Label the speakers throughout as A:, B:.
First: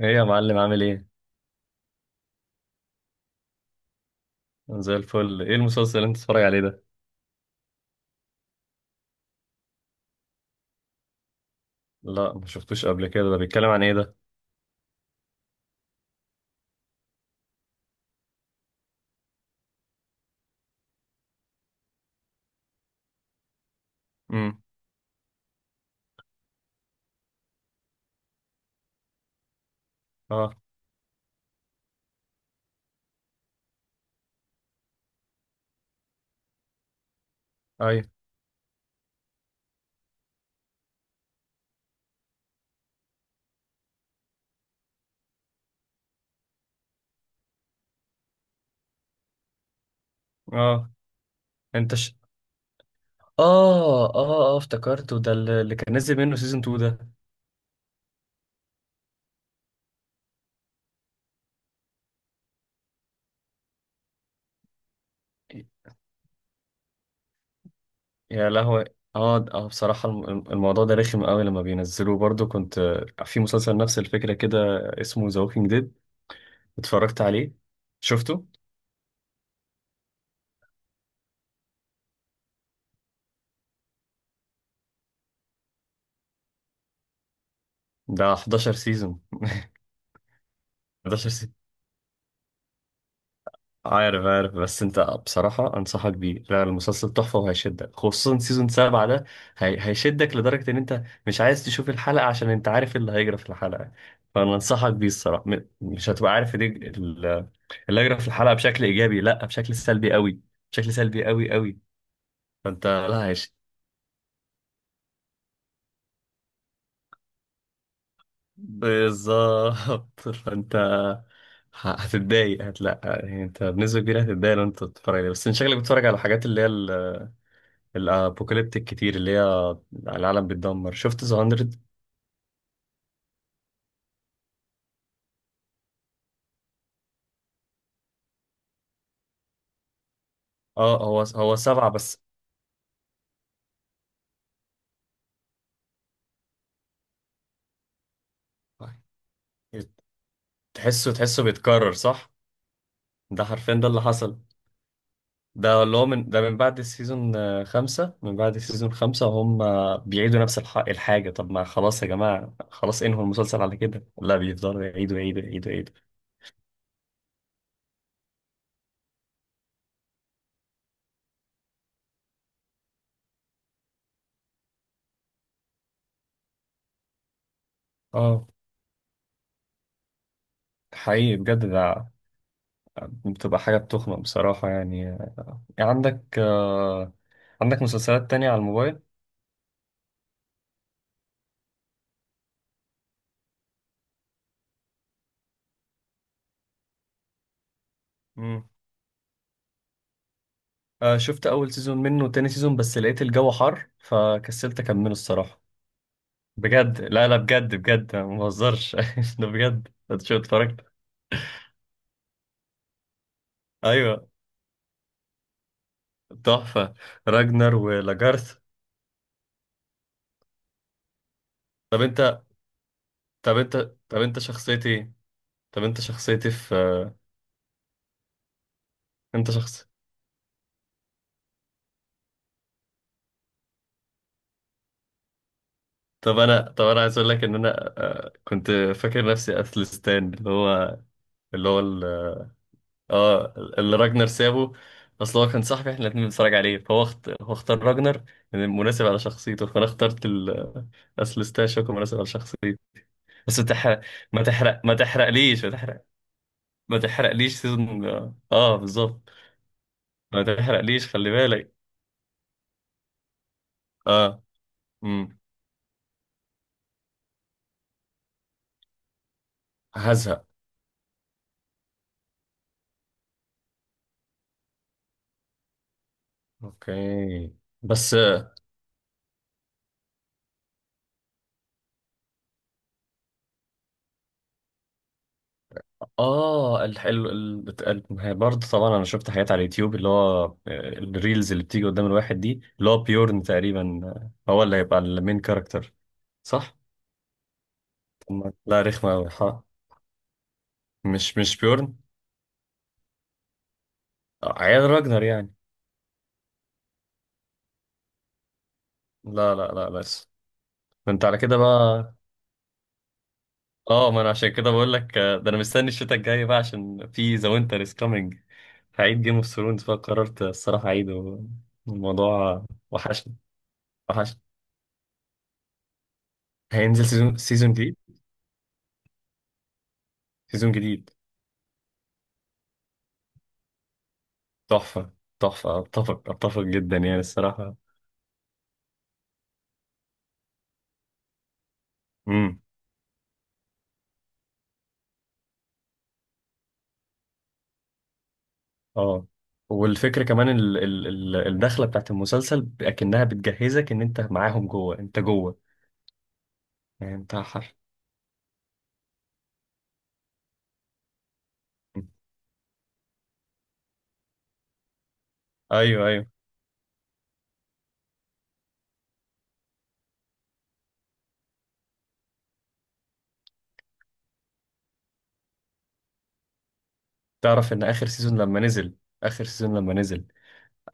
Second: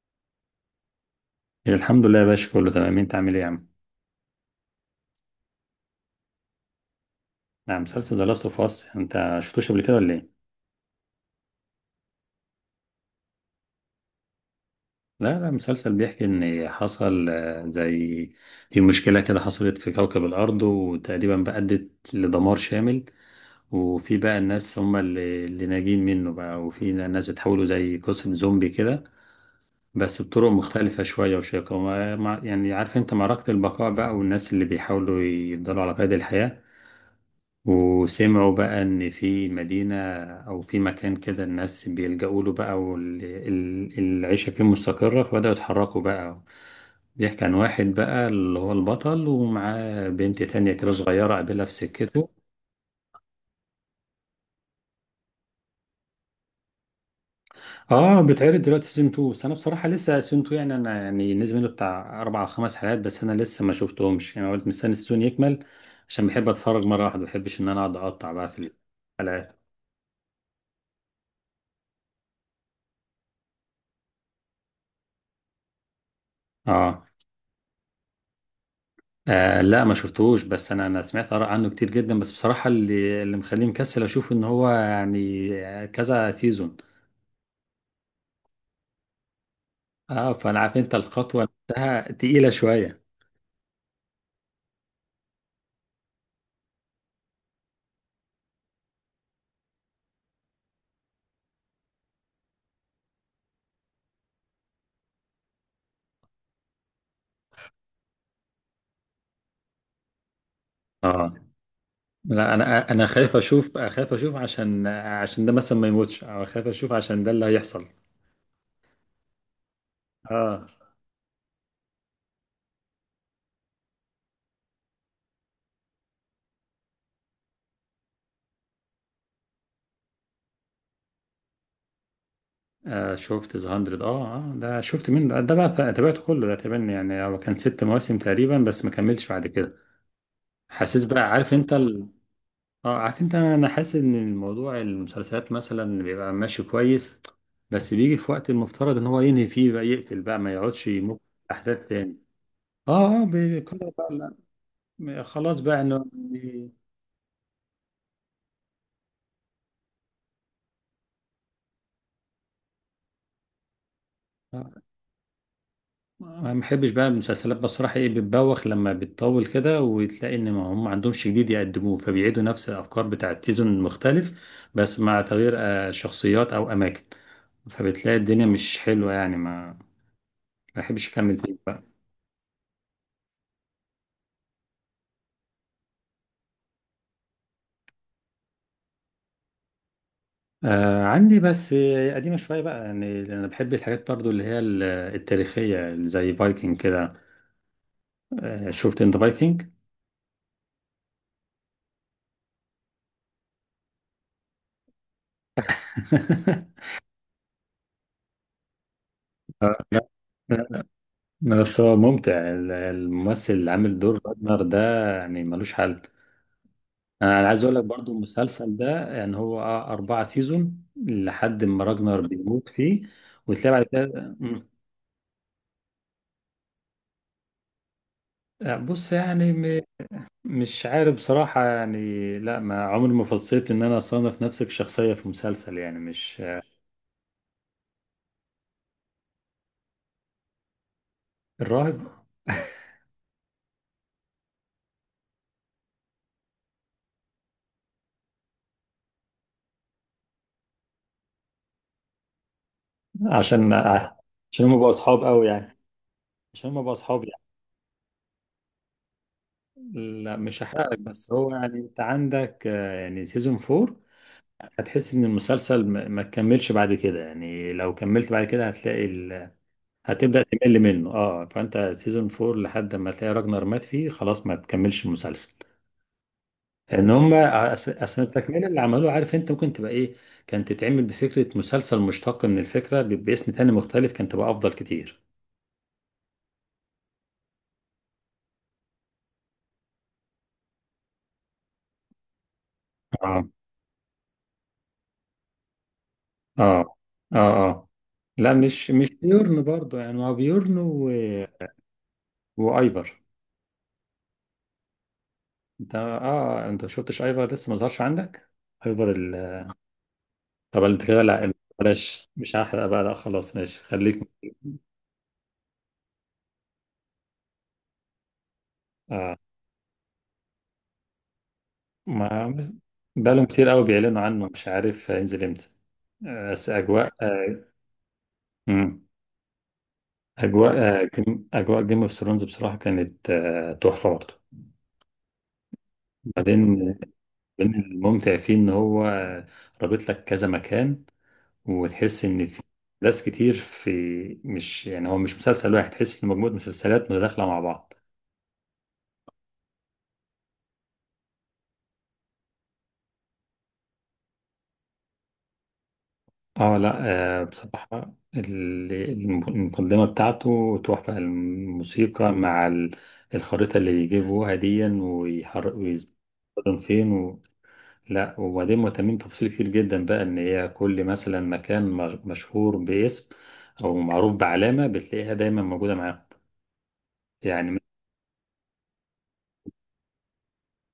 A: ايه يا معلم، عامل ايه؟
B: الحمد لله يا باشا، كله تمام. انت عامل ايه يا عم؟
A: أنا زي الفل. ايه المسلسل اللي انت بتتفرج عليه ده؟
B: نعم، مسلسل ذا لاست اوف اس. انت شفتوش قبل كده ولا ايه؟
A: لا، ما شفتوش قبل كده. ده بيتكلم عن ايه ده؟
B: لا لا، مسلسل بيحكي ان حصل زي في مشكلة كده حصلت في كوكب الارض وتقريبا بقى ادت لدمار شامل. وفي بقى
A: امم
B: الناس هم اللي ناجين منه بقى، وفي ناس بتحولوا زي قصة زومبي كده، بس بطرق
A: اه،
B: مختلفة شوية وشيقة. يعني عارف انت، معركة البقاء بقى والناس اللي بيحاولوا يفضلوا على قيد الحياة.
A: ايوه،
B: وسمعوا بقى ان في مدينة او في مكان كده الناس بيلجأوا له بقى والعيشة فيه مستقرة، فبدأوا يتحركوا بقى. بيحكي عن واحد بقى اللي هو البطل، ومعاه بنت تانية
A: اه،
B: كده صغيرة قابلها في
A: انت ش...
B: سكته.
A: اه، افتكرته، ده اللي كان نزل منه سيزون 2 ده.
B: اه، بتعرض دلوقتي سيزون 2. بس انا بصراحة لسه سيزون 2، يعني انا يعني نزل منه بتاع اربع او خمس حلقات بس، انا لسه ما شفتهمش يعني. قلت مستني السيزون يكمل، عشان بحب اتفرج مرة واحدة، ما بحبش ان انا اقعد اقطع بقى
A: يا
B: في
A: لهوي،
B: الحلقات.
A: اه بصراحة الموضوع ده رخم قوي لما بينزلوه. برضو كنت، في مسلسل نفس الفكرة كده، اسمه ذا ووكينج ديد.
B: اه،
A: اتفرجت عليه؟ شفته؟
B: لا ما شفتهوش، بس انا سمعت اراء عنه كتير جدا. بس بصراحه اللي مخليني مكسل اشوف ان هو يعني كذا سيزون.
A: ده 11 سيزون،
B: اه، فانا عارف انت، الخطوه
A: 11.
B: نفسها تقيله شويه.
A: عارف، عارف، بس انت بصراحة انصحك بيه. لا، المسلسل تحفة وهيشدك، خصوصا سيزون 7 ده. هيشدك لدرجة ان انت مش عايز تشوف الحلقة عشان انت عارف إيه اللي هيجرى في الحلقة. فانا انصحك بيه الصراحة. مش هتبقى عارف دي. اللي هيجرى في الحلقة بشكل ايجابي، لا، بشكل سلبي قوي، بشكل سلبي
B: اه،
A: قوي قوي.
B: لا
A: فانت
B: انا
A: لا
B: خايف
A: هيش
B: اشوف، خايف اشوف عشان ده مثلا ما يموتش، او خايف اشوف عشان ده اللي هيحصل.
A: بالظبط.
B: اه,
A: فانت هتتضايق، هتلا يعني، انت بنسبة كبيرة هتتضايق لو انت بتتفرج عليه. بس انت شكلك بتتفرج على الحاجات اللي هي الابوكاليبتيك كتير، اللي هي العالم بيتدمر. شفت ذا 100؟
B: آه، شفت ذا 100. اه اه، ده شفت منه ده بقى، تابعته كله ده تقريبا. يعني هو كان ست مواسم تقريبا بس ما كملش بعد كده. حاسس
A: اه،
B: بقى
A: هو
B: عارف
A: هو
B: انت.
A: 7 بس.
B: اه، عارف انت، انا حاسس ان الموضوع المسلسلات مثلا بيبقى ماشي كويس، بس بيجي في وقت المفترض ان هو ينهي فيه بقى، يقفل بقى، ما يقعدش
A: تحسه
B: يمك
A: تحسه
B: احداث
A: بيتكرر،
B: تاني.
A: صح؟
B: اه اه،
A: ده حرفيا ده
B: بيقرر
A: اللي
B: بقى، لا،
A: حصل.
B: م- خلاص بقى
A: ده اللي
B: انه
A: هو من ده، من
B: بي-
A: بعد السيزون، 5، من بعد السيزون 5 هم بيعيدوا نفس الحاجة. طب ما خلاص يا جماعة، خلاص انهوا المسلسل على كده. لا، بيفضلوا
B: آه،
A: يعيدوا يعيدوا يعيدوا يعيدوا.
B: ما بحبش بقى المسلسلات بصراحة. ايه، بتبوخ لما بتطول كده، وتلاقي ان ما هم ما عندهمش جديد يقدموه، فبيعيدوا نفس الافكار بتاعت سيزون المختلف، بس مع تغيير شخصيات او اماكن. فبتلاقي الدنيا
A: اه،
B: مش حلوة يعني. ما بحبش
A: حقيقي
B: اكمل فيه.
A: بجد ده. بتبقى حاجة بتخنق بصراحة يعني. عندك مسلسلات تانية على الموبايل؟
B: آه عندي، بس قديمة شوية بقى. يعني لأن أنا بحب الحاجات برضو التاريخية اللي زي فايكنج كده. آه، شفت أنت فايكنج؟
A: شفت اول سيزون منه وتاني سيزون، بس لقيت الجو حر فكسلت اكمله الصراحه. بجد، لا لا، بجد بجد، أنا ما بهزرش. ده بجد
B: لا
A: انت شو
B: لا،
A: اتفرجت.
B: بس هو ممتع. الممثل اللي عامل دور
A: ايوه،
B: راجنر ده، يعني ملوش حل.
A: تحفه.
B: أنا عايز
A: راجنر
B: أقول لك برضو
A: ولاجارث.
B: المسلسل ده، يعني هو أربعة سيزون لحد ما
A: طب
B: راجنر
A: انت
B: بيموت فيه،
A: طب
B: وتلاقي
A: انت
B: بعد
A: طب
B: كده
A: انت شخصيتي ايه، طب انت شخصيتي في،
B: بص
A: انت
B: يعني،
A: شخص.
B: مش عارف بصراحة. يعني لا، ما عمري ما فصيت ان انا اصنف نفسي كشخصية في مسلسل يعني. مش
A: طب انا عايز اقول لك ان انا، كنت فاكر نفسي اثلستان، اللي هو
B: الراهب
A: اه، اللي راجنر سابه. اصل هو كان صاحبي، احنا الاتنين بنتفرج عليه، فهو هو اختار راجنر لأن مناسب على شخصيته، فانا اخترت اصل ستاشوك مناسب على شخصيته. بس ما
B: عشان
A: تحرق، ما
B: عشان هم
A: تحرق،
B: بقوا
A: ما
B: اصحاب قوي
A: تحرقليش، ما
B: يعني،
A: تحرق،
B: عشان هم بقوا
A: ما
B: اصحاب يعني.
A: تحرقليش سيزون. اه بالظبط.
B: لا
A: ما
B: مش هحرق لك،
A: تحرقليش، خلي
B: بس هو
A: بالك.
B: يعني انت عندك يعني سيزون 4،
A: اه.
B: هتحس ان
A: امم
B: المسلسل ما تكملش بعد كده. يعني لو كملت بعد كده هتلاقي هتبدأ
A: هزهق.
B: تمل منه. اه، فانت سيزون 4 لحد ما تلاقي راجنر مات فيه، خلاص ما تكملش المسلسل. ان هم
A: اوكي. بس
B: اصل التكمله اللي عملوه، عارف انت ممكن تبقى ايه، كانت تتعمل بفكره مسلسل مشتق من الفكره باسم تاني مختلف، كانت تبقى افضل كتير.
A: اه، الحلو، هي برضه طبعا انا شفت حاجات على اليوتيوب، اللي هو، الريلز اللي بتيجي قدام الواحد دي، اللي هو بيورن
B: اه
A: تقريبا، هو اللي هيبقى المين كاركتر، صح؟
B: اه اه اه،
A: طب ما-
B: لا
A: لا
B: مش
A: رخمة أوي، ها.
B: بيورن برضه. يعني هو بيورن و...
A: مش بيورن.
B: وايفر.
A: عيال راجنر يعني.
B: انت اه، انت ما شفتش ايفر لسه ما ظهرش عندك. ايفر
A: لا لا لا، بس
B: طب انت كده
A: كنت على
B: لا،
A: كده بقى.
B: بلاش مش هحرق بقى، لا خلاص ماشي
A: اه، ما
B: خليك.
A: انا عشان كده بقول لك، ده انا مستني الشتاء الجاي بقى عشان في ذا وينتر از كامينج. هعيد جيم
B: آه.
A: اوف ثرونز، فقررت الصراحة اعيده.
B: ما
A: الموضوع وحشني،
B: بقالهم كتير قوي بيعلنوا
A: وحشني.
B: عنه، مش عارف هينزل امتى. بس
A: هينزل
B: اجواء
A: سيزون، سيزون جديد،
B: مم.
A: سيزون
B: اجواء آه،
A: جديد.
B: جيم اجواء جيم اوف ثرونز بصراحه كانت تحفه برضه.
A: تحفة، تحفة، أتفق، أتفق
B: بعدين،
A: جدا يعني
B: من
A: الصراحة.
B: الممتع فيه ان هو رابط لك كذا مكان، وتحس ان
A: امم
B: في ناس كتير في، مش يعني هو مش مسلسل واحد، تحس ان مجموعه مسلسلات متداخله مع بعض.
A: اه. والفكرة كمان ال الدخلة بتاعت المسلسل أكنها بتجهزك إن أنت معاهم جوه، أنت جوه،
B: اه، لا
A: يعني أنت حر.
B: بصراحه المقدمه بتاعته تحفه، الموسيقى مع الخريطه اللي بيجيبوها دي ويحرك
A: أيوه، أيوه.
B: ويستخدم فين. لا وبعدين مهتمين بتفاصيل كتير جدا بقى، ان هي كل مثلا مكان مشهور باسم او معروف بعلامة بتلاقيها دايما موجودة معاهم
A: تعرف
B: يعني.
A: إن آخر سيزون لما نزل، آخر سيزون لما نزل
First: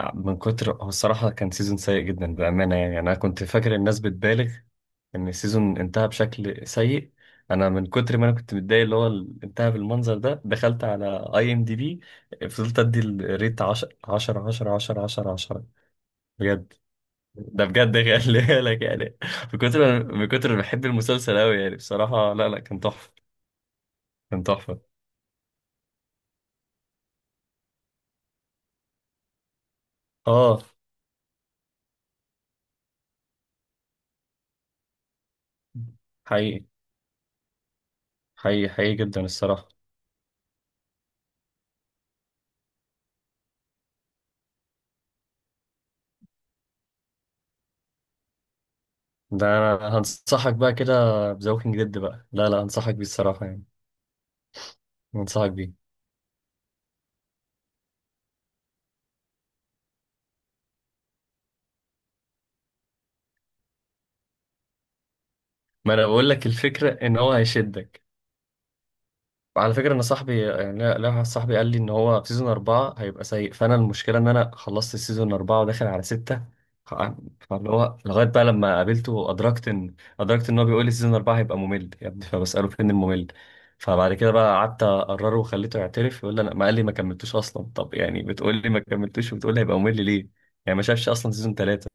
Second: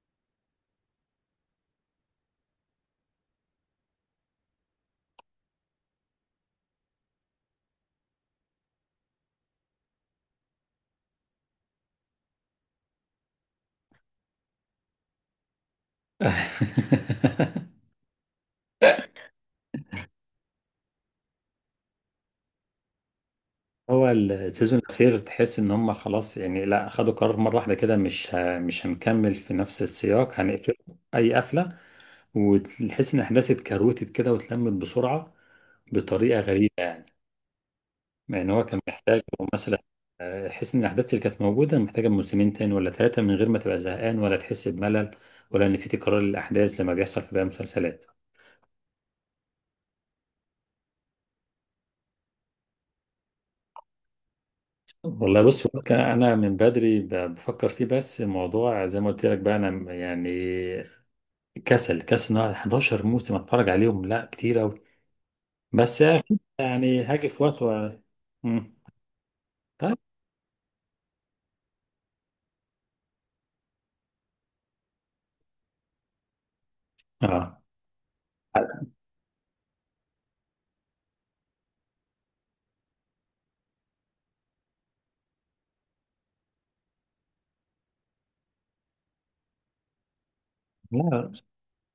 A: من كتر، هو الصراحة كان سيزون سيء جدا بأمانة. يعني أنا كنت فاكر الناس بتبالغ ان السيزون انتهى بشكل سيء. انا من كتر ما انا كنت متضايق، اللي هو انتهى بالمنظر ده، دخلت على اي ام دي بي، فضلت ادي الريت 10، 10، 10، 10، 10، 10.
B: م-
A: بجد، ده بجد، خلي بالك يعني. من كتر من كتر ما بحب المسلسل قوي يعني، بصراحة لا لا، كان تحفة،
B: هو
A: كان
B: السيزون
A: تحفة.
B: الاخير تحس ان هم خلاص يعني، لا خدوا قرار مرة واحدة كده، مش هنكمل في نفس السياق،
A: اه،
B: هنقفل اي قفلة. وتحس ان الاحداث اتكروتت كده واتلمت بسرعة بطريقة
A: حقيقي،
B: غريبة. يعني هو
A: حقيقي
B: كان
A: حقيقي
B: محتاج
A: جدا الصراحة.
B: مثلا، حس ان الاحداث اللي كانت موجوده محتاجه موسمين تاني ولا ثلاثه من غير ما تبقى زهقان ولا تحس بملل، ولا ان في تكرار للاحداث زي ما بيحصل في باقي المسلسلات.
A: ده أنا هنصحك بقى كده بذا ووكينج ديد بقى. لا لا، هنصحك بيه الصراحة يعني،
B: والله
A: هنصحك
B: بص،
A: بيه.
B: هو كان انا من بدري بفكر فيه، بس الموضوع زي ما قلت لك بقى، انا يعني كسل كسل ان أقعد 11 موسم اتفرج عليهم، لا كتير قوي.
A: ما
B: بس
A: أنا بقول
B: اكيد
A: لك الفكرة
B: يعني
A: إن
B: هاجي
A: هو
B: في وقت و...
A: هيشدك.
B: مم.
A: على فكرة
B: طيب،
A: أنا صاحبي يعني، لا لا، واحد صاحبي قال لي إن هو في سيزون 4 هيبقى سيء، فأنا المشكلة إن أنا خلصت سيزون 4 وداخل على 6. ف-
B: اه،
A: فاللي هو لغاية بقى لما قابلته، أدركت إن هو بيقول لي سيزون 4 هيبقى ممل يا ابني، فبسأله فين الممل. فبعد كده بقى قعدت أقرره وخليته يعترف، يقول لي أنا، ما قال لي ما كملتوش أصلا. طب يعني بتقول لي ما كملتوش وبتقول لي هيبقى ممل ليه؟ يعني ما شافش
B: لا
A: أصلا سيزون 3.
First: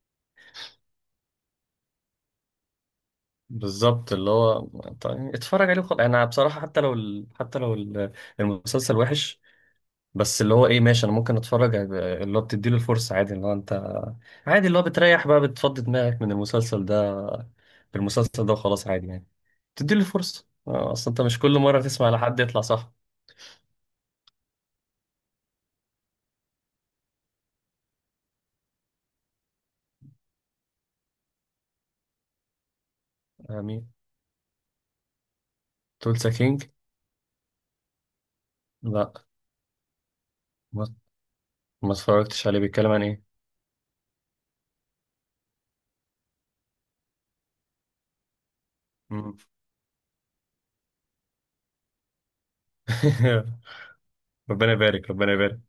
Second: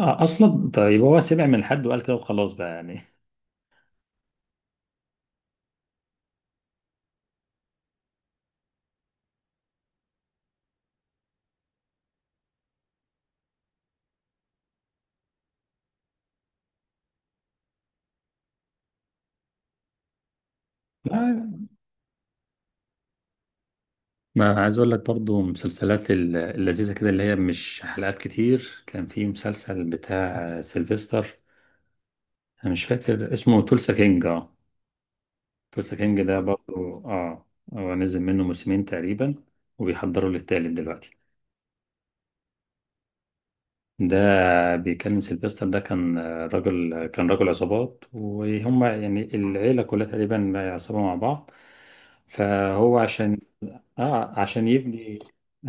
B: اصلا طيب، هو سمع من حد وقال كده وخلاص بقى يعني.
A: بالظبط اللي هو، طيب اتفرج عليه وخلاص. أنا بصراحة حتى لو حتى لو المسلسل وحش، بس اللي هو ايه، ماشي، انا ممكن اتفرج. اللي هو بتديله الفرصه عادي، اللي هو انت عادي، اللي هو بتريح بقى، بتفضي دماغك من المسلسل ده، بالمسلسل ده وخلاص عادي يعني. بتديله الفرصه، اصل انت مش
B: لا،
A: كل مره تسمع لحد يطلع صح.
B: ما عايز اقول لك برضو مسلسلات اللذيذه كده اللي هي مش حلقات كتير. كان في مسلسل بتاع سيلفستر، انا مش فاكر اسمه،
A: مين؟
B: تولسا كينج، اه. تولسا كينج
A: تولسا
B: ده
A: كينج؟
B: برضو، اه. هو نزل منه موسمين
A: لا،
B: تقريبا وبيحضروا للتالت
A: ما,
B: دلوقتي.
A: ما اتفرجتش عليه. بيتكلم عن ايه؟
B: ده بيكلم سيلفستر. ده كان راجل، كان راجل عصابات، وهم يعني
A: مم.
B: العيله كلها تقريبا عصابه مع بعض. فهو عشان اه، عشان
A: ربنا يبارك،
B: يبني،
A: ربنا يبارك.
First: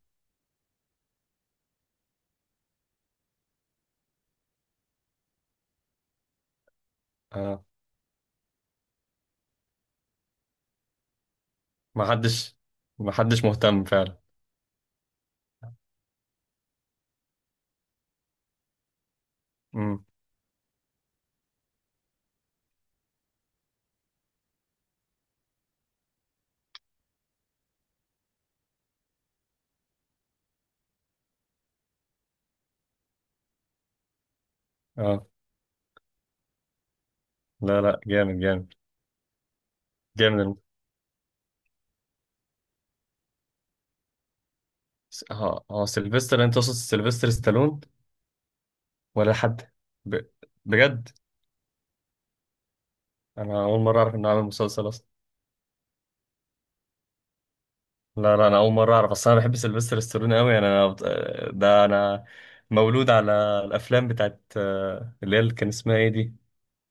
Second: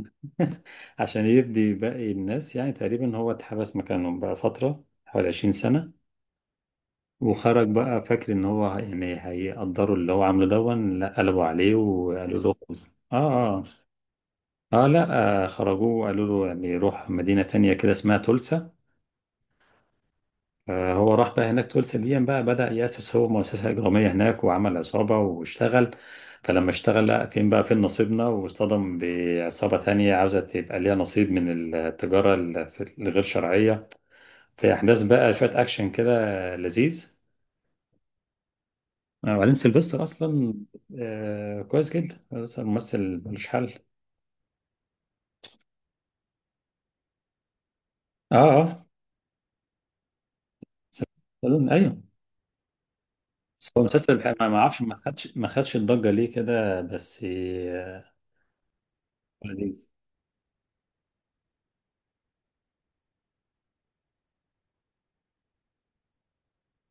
B: عشان يفدي باقي الناس يعني. تقريبا هو اتحبس مكانهم بقى فترة حوالي 20 سنة،
A: آه.
B: وخرج بقى فاكر ان هو يعني هيقدروا اللي هو عامله، دون لا قلبوا عليه
A: ما
B: وقالوا له.
A: حدش، ما حدش
B: اه اه
A: مهتم فعلا.
B: اه، لا خرجوه وقالوا له يعني روح مدينة تانية كده اسمها تولسا.
A: مم.
B: آه، هو راح بقى هناك. تولسا دي بقى بدأ يأسس هو مؤسسة إجرامية هناك وعمل عصابة واشتغل. فلما اشتغل، لا فين بقى فين نصيبنا، واصطدم بعصابة تانية عاوزة تبقى ليها نصيب من التجارة الغير شرعية. في احداث
A: اه،
B: بقى شويه اكشن كده لذيذ.
A: لا لا، جامد، جامد،
B: وبعدين سيلفستر
A: جامد
B: اصلا كويس جدا، بس ممثل ملوش حل.
A: اه اه، سيلفستر، انت تقصد سيلفستر ستالون
B: اه اه،
A: ولا حد؟ ب... بجد؟
B: سيلفستر ايوه.
A: انا
B: بس
A: اول
B: هو
A: مره اعرف
B: مسلسل
A: انه عامل
B: ما اعرفش،
A: مسلسل
B: ما
A: اصلا.
B: خدش ما خدش الضجه ليه كده، بس آه،
A: لا لا، انا اول مره اعرف اصلا. انا بحب
B: لذيذ.
A: سيلفستر ستالوني قوي يعني. انا ده انا مولود على الافلام بتاعت، اللي هي اللي كان اسمها ايه دي،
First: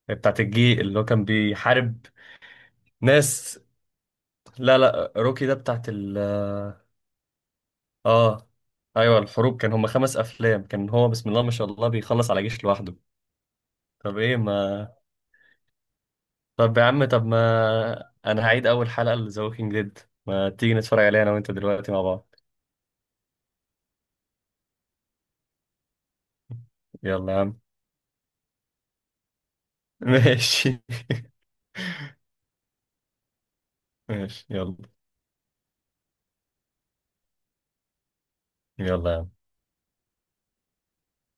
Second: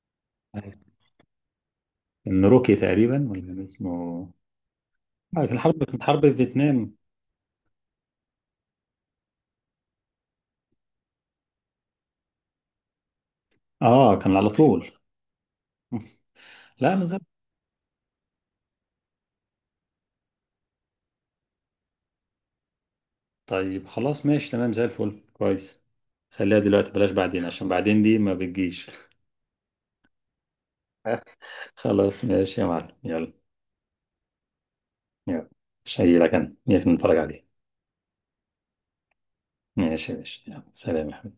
A: بتاعت
B: أيوة.
A: الجي اللي هو كان بيحارب
B: كان روكي تقريبا ولا
A: ناس.
B: كان اسمه،
A: لا لا، روكي
B: آه،
A: ده بتاعت
B: كانت
A: ال.
B: حرب فيتنام.
A: اه، ايوه، الحروب، كان هما 5 افلام، كان هو بسم الله ما شاء الله بيخلص على جيش لوحده.
B: اه،
A: طب
B: كان
A: ايه
B: على
A: ما
B: طول.
A: طب يا
B: لا انا
A: عم،
B: زي،
A: طب ما انا هعيد اول حلقة لذا ووكينج ديد. ما تيجي نتفرج عليها انا وانت دلوقتي مع بعض.
B: طيب خلاص ماشي تمام، زي الفل كويس. خليها دلوقتي بلاش
A: يلا يا
B: بعدين،
A: عم.
B: عشان بعدين دي ما بتجيش.
A: ماشي،
B: خلاص ماشي يا معلم، يلا.
A: ماشي، يلا.
B: يلا، شيلك انا نيجي نتفرج عليه.
A: يلا يا عم.
B: ماشي ماشي، يلا، سلام يا حبيبي.